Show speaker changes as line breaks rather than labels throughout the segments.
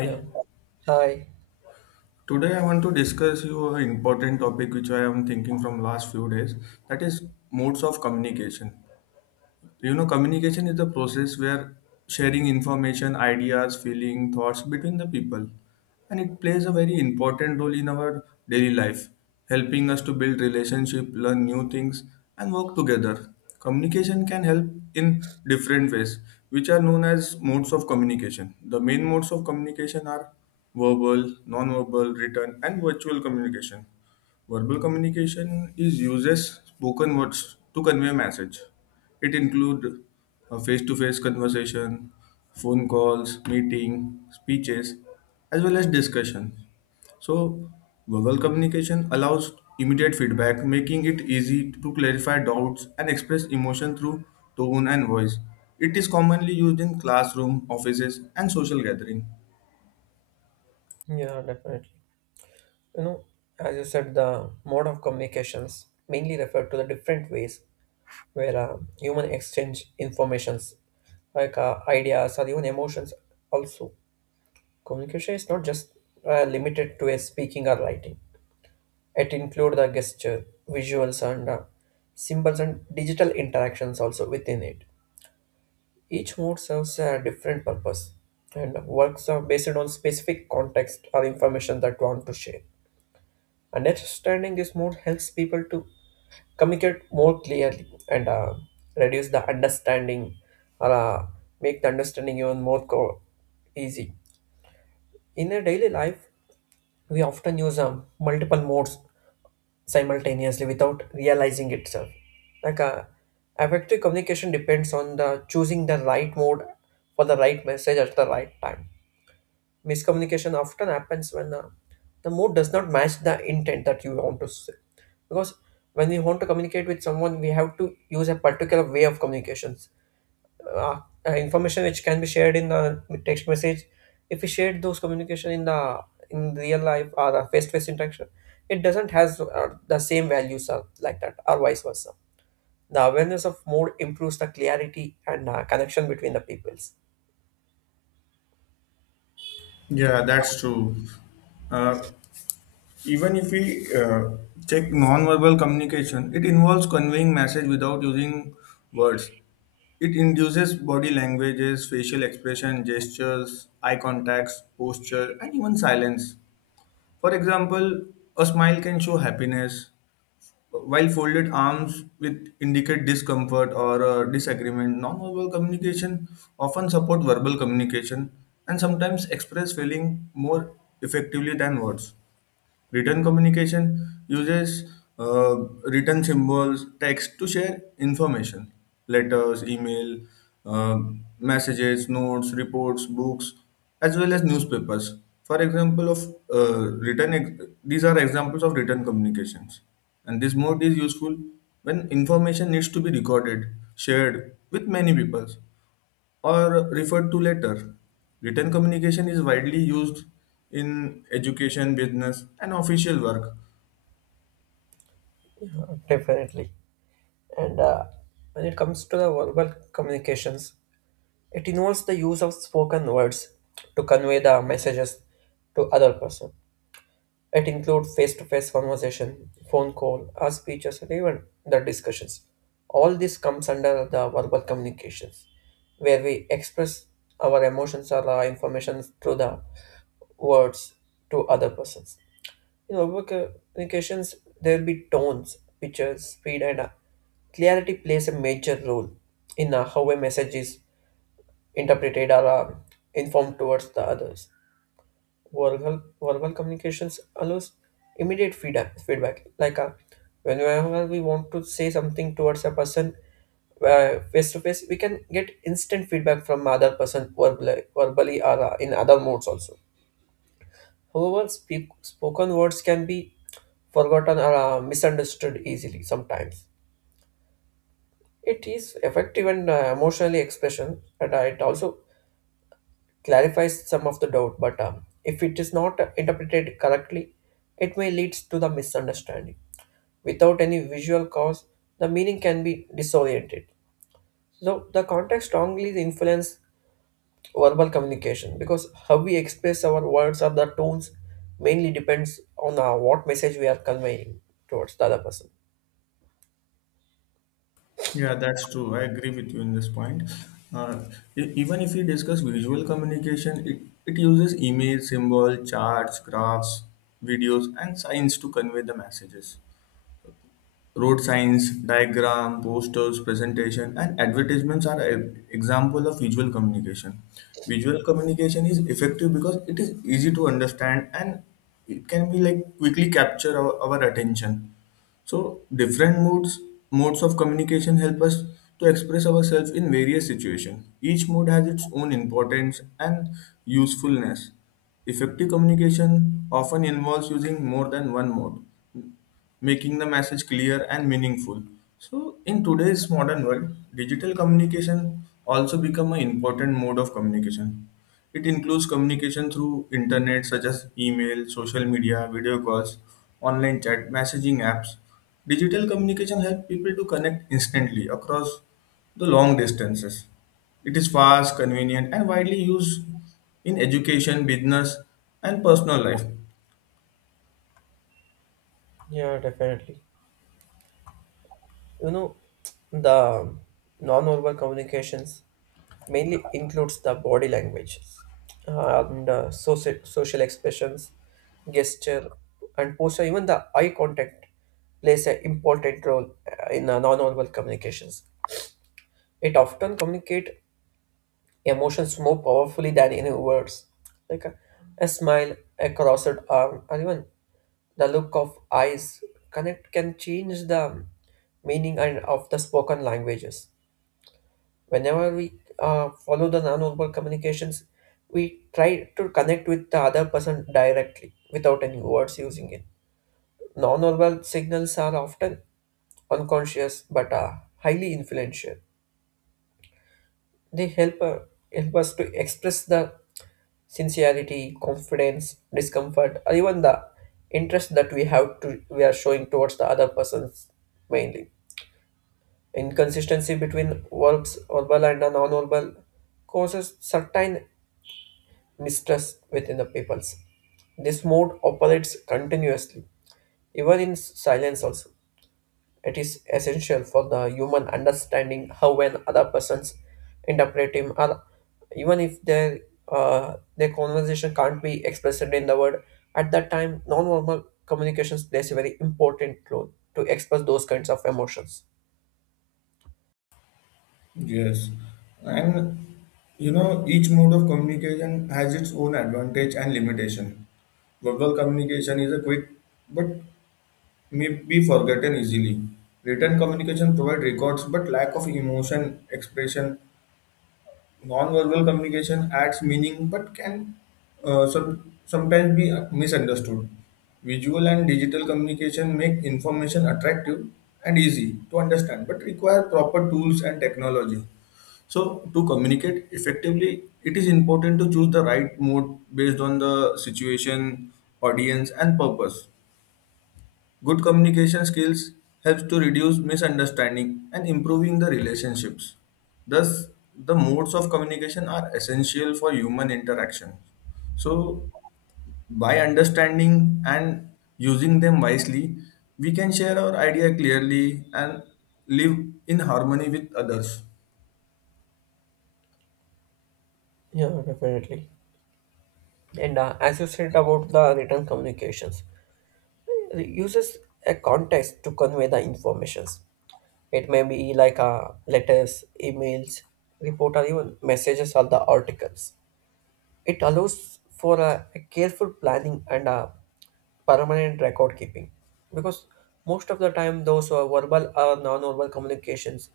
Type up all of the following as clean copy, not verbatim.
Yeah. Hi.
Today I want to discuss you an important topic which I am thinking from last few days, that is modes of communication. Communication is the process where sharing information, ideas, feeling, thoughts between the people, and it plays a very important role in our daily life, helping us to build relationship, learn new things, and work together. Communication can help in different ways which are known as modes of communication. The main modes of communication are verbal, non-verbal, written, and virtual communication. Verbal communication is uses spoken words to convey a message. It includes a face-to-face conversation, phone calls, meeting, speeches, as well as discussions. So, verbal communication allows immediate feedback, making it easy to clarify doubts and express emotion through tone and voice. It is commonly used in classroom, offices, and social gathering.
Yeah, definitely. You know, as you said, the mode of communications mainly refer to the different ways where human exchange informations like ideas or even emotions also. Communication is not just limited to a speaking or writing. It includes the gesture, visuals, and symbols and digital interactions also within it. Each mode serves a different purpose and works are based on specific context or information that we want to share. Understanding this mode helps people to communicate more clearly and reduce the understanding or make the understanding even more easy. In a daily life, we often use multiple modes simultaneously without realizing itself. Like effective communication depends on the choosing the right mode for the right message at the right time. Miscommunication often happens when the mood does not match the intent that you want to say, because when we want to communicate with someone we have to use a particular way of communications. uh, Information which can be shared in the text message, if we shared those communication in the in real life or a face-to-face interaction, it doesn't has the same values or like that, or vice versa. The awareness of mood improves the clarity and connection between the peoples.
Yeah, that's true. Uh, Even if we check non-verbal communication, it involves conveying message without using words. It induces body languages, facial expression, gestures, eye contacts, posture, and even silence. For example, a smile can show happiness, while folded arms with indicate discomfort or disagreement. Non-verbal communication often support verbal communication and sometimes express feeling more effectively than words. Written communication uses uh, written symbols, text to share information, letters, email, uh, messages, notes, reports, books, as well as newspapers. For example, of written, ex- These are examples of written communications, and this mode is useful when information needs to be recorded, shared with many people, or referred to later. Written communication is widely used in education, business, and official work.
Definitely. And when it comes to the verbal communications, it involves the use of spoken words to convey the messages to other person. It includes face-to-face conversation, phone call, or speeches, and even the discussions. All this comes under the verbal communications, where we express our emotions or our information through the words to other persons. In verbal communications, there will be tones, pictures, speed, and clarity plays a major role in how a message is interpreted or informed towards the others. Verbal communications allows immediate feedback. Like whenever we want to say something towards a person face to face, we can get instant feedback from other person verbally or in other modes also. However, spoken words can be forgotten or misunderstood easily sometimes. It is effective and emotionally expression, and it also clarifies some of the doubt. But if it is not interpreted correctly, it may lead to the misunderstanding. Without any visual cause, the meaning can be disoriented. So the context strongly influences verbal communication, because how we express our words or the tones mainly depends on what message we are conveying towards the other person.
Yeah, that's true. I agree with you in this point. Uh, Even if we discuss visual communication, it uses image, symbol, charts, graphs, videos, and signs to convey the messages. Road signs, diagram, posters, presentation, and advertisements are an example of visual communication. Visual communication is effective because it is easy to understand and it can be like quickly capture our attention. So different modes of communication help us to express ourselves in various situations. Each mode has its own importance and usefulness. Effective communication often involves using more than one mode, making the message clear and meaningful. So in today's modern world, digital communication also become an important mode of communication. It includes communication through internet such as email, social media, video calls, online chat, messaging apps. Digital communication helps people to connect instantly across the long distances. It is fast, convenient, and widely used in education, business, and personal life.
Yeah, definitely. You know, the non-verbal communications mainly includes the body languages and uh, social expressions, gesture, and posture. Even the eye contact plays an important role in non-verbal communications. It often communicate emotions more powerfully than any words. Like a smile, a crossed arm, or even the look of eyes connect can change the meaning and of the spoken languages. Whenever we follow the nonverbal communications, we try to connect with the other person directly without any words using it. Nonverbal signals are often unconscious but are highly influential. They help us to express the sincerity, confidence, discomfort, or even the interest that we have to we are showing towards the other persons mainly. Inconsistency between verbal and the non-verbal, causes certain mistrust within the peoples. This mode operates continuously, even in silence also. It is essential for the human understanding how an other person's interpret him, or even if their conversation can't be expressed in the word. At that time, non-verbal communications plays a very important role to express those kinds of emotions.
Yes, and you know, each mode of communication has its own advantage and limitation. Verbal communication is a quick but may be forgotten easily. Written communication provides records, but lack of emotion expression. Non-verbal communication adds meaning, but can sometimes be misunderstood. Visual and digital communication make information attractive and easy to understand, but require proper tools and technology. So, to communicate effectively, it is important to choose the right mode based on the situation, audience, and purpose. Good communication skills helps to reduce misunderstanding and improving the relationships. Thus, the modes of communication are essential for human interaction. So, by understanding and using them wisely, we can share our idea clearly and live in harmony with others.
Yeah, definitely. And as you said about the written communications, it uses a context to convey the informations. It may be like letters, emails, report, or even messages or the articles. It allows for a careful planning and a permanent record keeping, because most of the time those who verbal or non-verbal communications,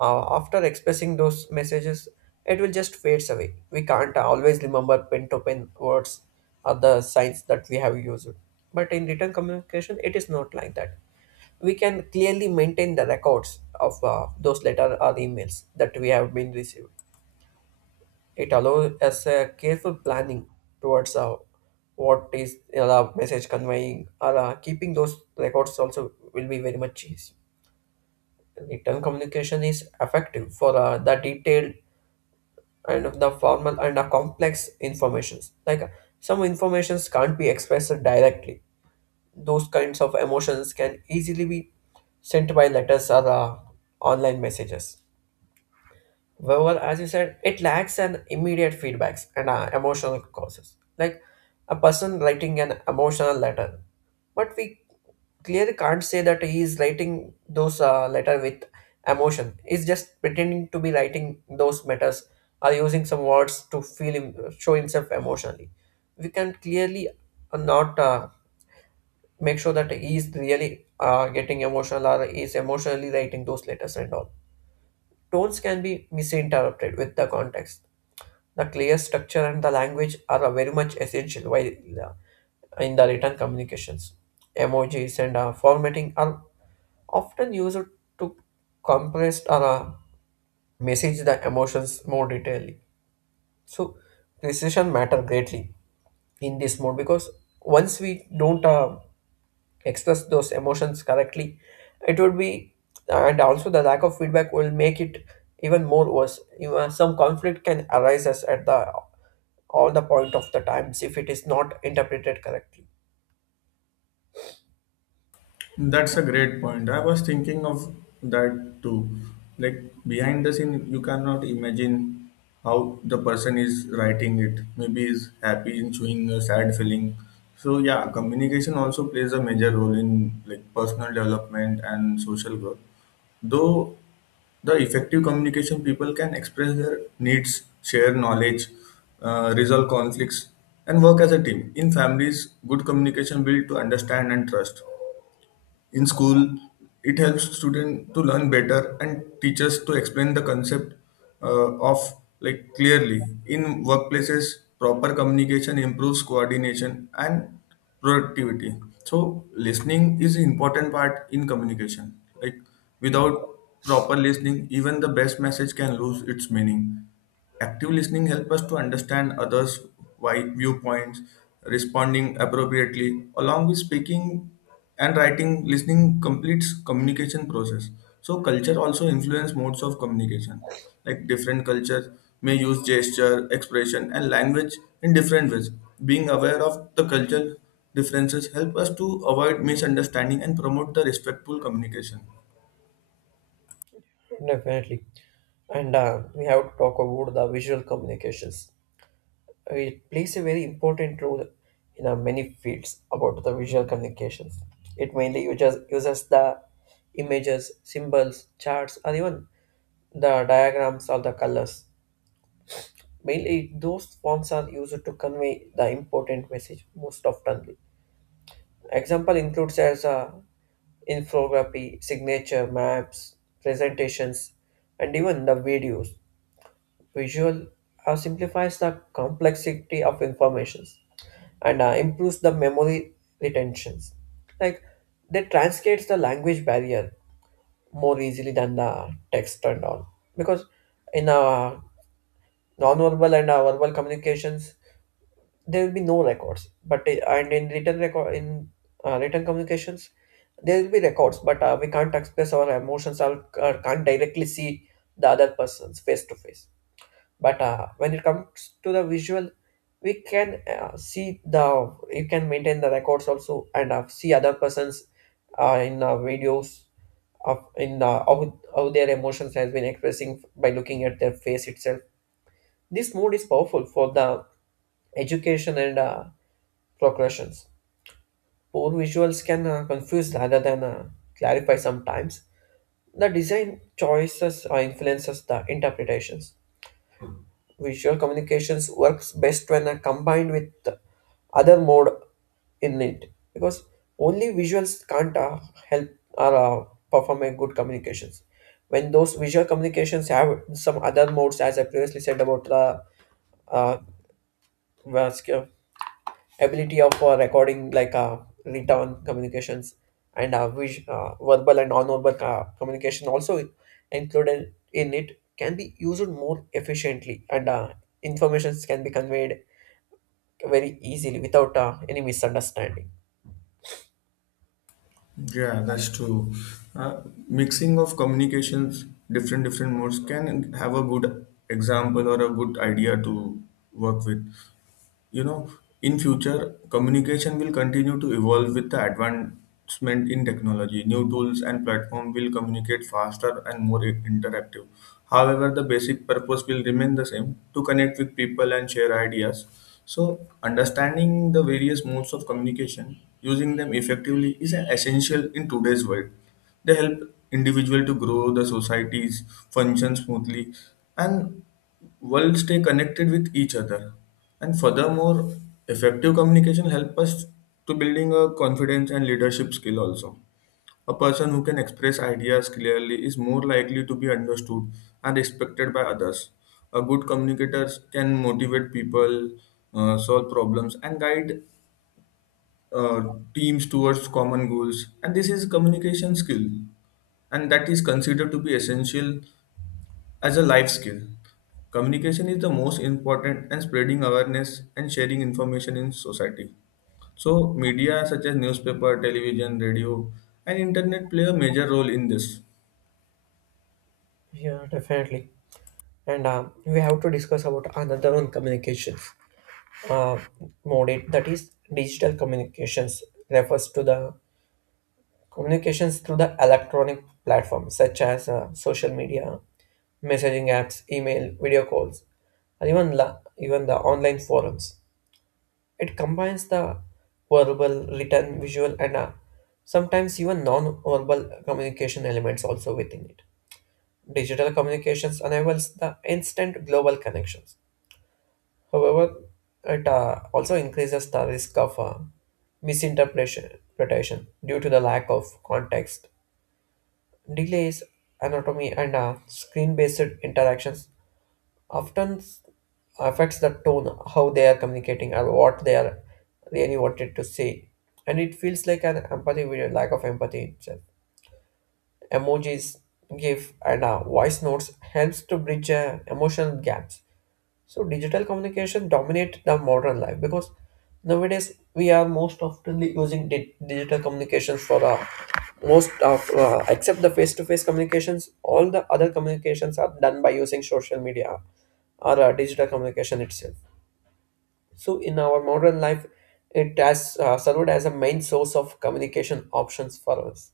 after expressing those messages, it will just fades away. We can't always remember pen to pen words or the signs that we have used. But in written communication it is not like that. We can clearly maintain the records of those letter or emails that we have been received. It allows us a careful planning towards what is message conveying or keeping those records also will be very much easy. Written communication is effective for the detailed and the formal and the complex informations. Like some informations can't be expressed directly. Those kinds of emotions can easily be sent by letters or online messages. However, as you said, it lacks an immediate feedbacks and emotional causes, like a person writing an emotional letter. But we clearly can't say that he is writing those letter with emotion. He's just pretending to be writing those matters, or using some words to feel him, show himself emotionally. We can clearly not make sure that he is really getting emotional or is emotionally writing those letters and all. Tones can be misinterpreted with the context. The clear structure and the language are very much essential while uh, in the written communications. Emojis and formatting are often used to compress or message the emotions more detailedly. So precision matter greatly in this mode, because once we don't express those emotions correctly, it would be, and also the lack of feedback will make it even more worse. You know, some conflict can arise as at the all the point of the times if it is not interpreted correctly.
That's a great point. I was thinking of that too. Like behind the scene, you cannot imagine how the person is writing it. Maybe is happy and showing a sad feeling. So yeah, communication also plays a major role in like personal development and social growth. Though the effective communication people can express their needs, share knowledge, resolve conflicts, and work as a team. In families, good communication builds to understand and trust. In school, it helps students to learn better and teachers to explain the concept of like clearly. In workplaces, proper communication improves coordination and productivity. So listening is an important part in communication. Like without proper listening, even the best message can lose its meaning. Active listening helps us to understand others' viewpoints, responding appropriately, along with speaking and writing. Listening completes communication process. So culture also influence modes of communication. Like different cultures may use gesture, expression, and language in different ways. Being aware of the culture differences help us to avoid misunderstanding and promote the respectful communication.
Definitely. And we have to talk about the visual communications. It plays a very important role in many fields. About the visual communications, it mainly uses the images, symbols, charts, or even the diagrams or the colors. Mail is those forms are used to convey the important message most often. Example includes as a infography, signature, maps, presentations, and even the videos. Visual simplifies the complexity of information and improves the memory retentions. Like, they translates the language barrier more easily than the text and all, because in our non-verbal and our verbal communications there will be no records. But and in written record, in written communications, there will be records, but we can't express our emotions, or can't directly see the other person's face to face. But when it comes to the visual, we can see the, you can maintain the records also and see other persons in videos of in how their emotions has been expressing by looking at their face itself. This mode is powerful for the education and progressions. Poor visuals can confuse rather than clarify sometimes. The design choices influences the interpretations. Visual communications works best when combined with the other mode in it, because only visuals can't help or perform a good communications. When those visual communications have some other modes, as I previously said about the uh, ability of recording like written communications and verbal and non-verbal communication also included in it, can be used more efficiently and informations can be conveyed very easily without any misunderstanding.
Yeah, that's true. Uh, Mixing of communications, different modes can have a good example or a good idea to work with. You know, in future communication will continue to evolve with the advancement in technology. New tools and platform will communicate faster and more interactive. However, the basic purpose will remain the same, to connect with people and share ideas. So understanding the various modes of communication using them effectively is an essential in today's world. They help individual to grow, the societies function smoothly, and world stay connected with each other. And furthermore, effective communication help us to building a confidence and leadership skill also. A person who can express ideas clearly is more likely to be understood and respected by others. A good communicator can motivate people, solve problems, and guide uh, teams towards common goals. And this is communication skill and that is considered to be essential as a life skill. Communication is the most important and spreading awareness and sharing information in society. So media such as newspaper, television, radio, and internet play a major role in this.
Yeah, definitely. And we have to discuss about another one communications uh, mode, it that is digital communications, refers to the communications through the electronic platforms such as social media, messaging apps, email, video calls, or even the online forums. It combines the verbal, written, visual, and sometimes even non-verbal communication elements also within it. Digital communications enables the instant global connections. However, it also increases the risk of misinterpretation due to the lack of context. Delays, anatomy, and screen-based interactions often s- affects the tone, how they are communicating, or what they are really wanted to say. And it feels like an empathy with a lack of empathy itself. Emojis, GIF, and voice notes helps to bridge emotional gaps. So digital communication dominate the modern life, because nowadays we are most oftenly using digital communications for most of except the face-to-face communications. All the other communications are done by using social media or digital communication itself. So in our modern life, it has served as a main source of communication options for us.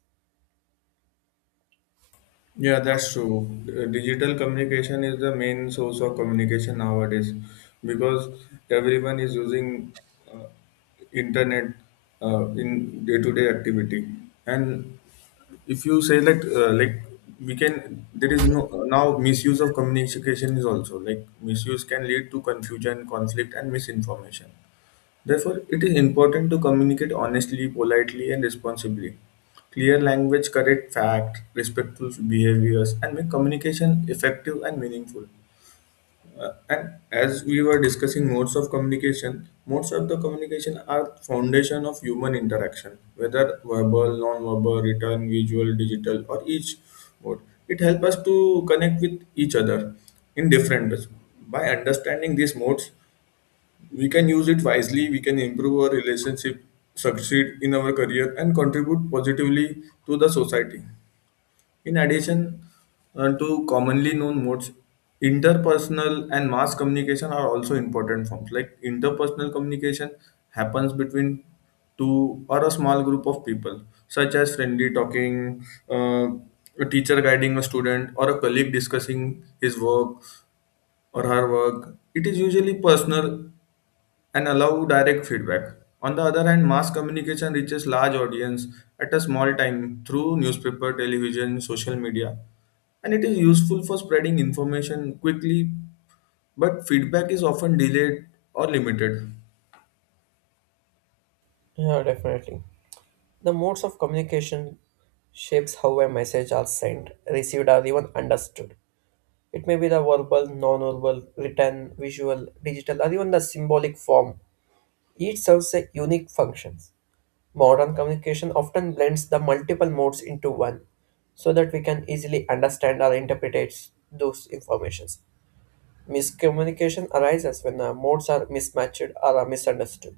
Yeah, that's true. Digital communication is the main source of communication nowadays because everyone is using internet in day-to-day activity. And if you say that like we can, there is no now misuse of communication is also like misuse can lead to confusion, conflict, and misinformation. Therefore it is important to communicate honestly, politely, and responsibly. Clear language, correct fact, respectful behaviors and make communication effective and meaningful. And as we were discussing modes of communication, modes of the communication are foundation of human interaction, whether verbal, non-verbal, written, visual, digital, or each mode. It helps us to connect with each other in different ways. By understanding these modes, we can use it wisely. We can improve our relationship, succeed in our career, and contribute positively to the society. In addition to commonly known modes, interpersonal and mass communication are also important forms. Like interpersonal communication happens between two or a small group of people, such as friendly talking, uh, a teacher guiding a student, or a colleague discussing his work or her work. It is usually personal and allow direct feedback. On the other hand, mass communication reaches large audience at a small time through newspaper, television, social media, and it is useful for spreading information quickly, but feedback is often delayed or limited.
Yeah, definitely. The modes of communication shapes how a message are sent, received, or even understood. It may be the verbal, non-verbal, written, visual, digital, or even the symbolic form. Each serves a unique function. Modern communication often blends the multiple modes into one, so that we can easily understand or interpret those informations. Miscommunication arises when the modes are mismatched or are misunderstood.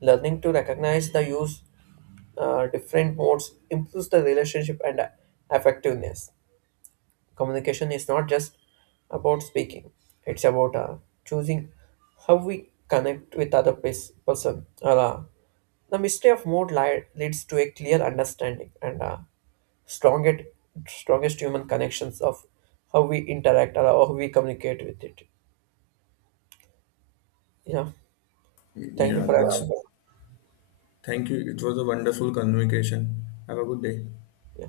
Learning to recognize the use different modes improves the relationship and effectiveness. Communication is not just about speaking; it's about choosing how we connect with other person. The mystery of mood leads to a clear understanding and strongest strongest human connections of how we interact or how we communicate with it. Yeah. Thank you
Yeah,
for.
that's
Having me.
thank you. It was a wonderful communication. Have a good day.
Yeah.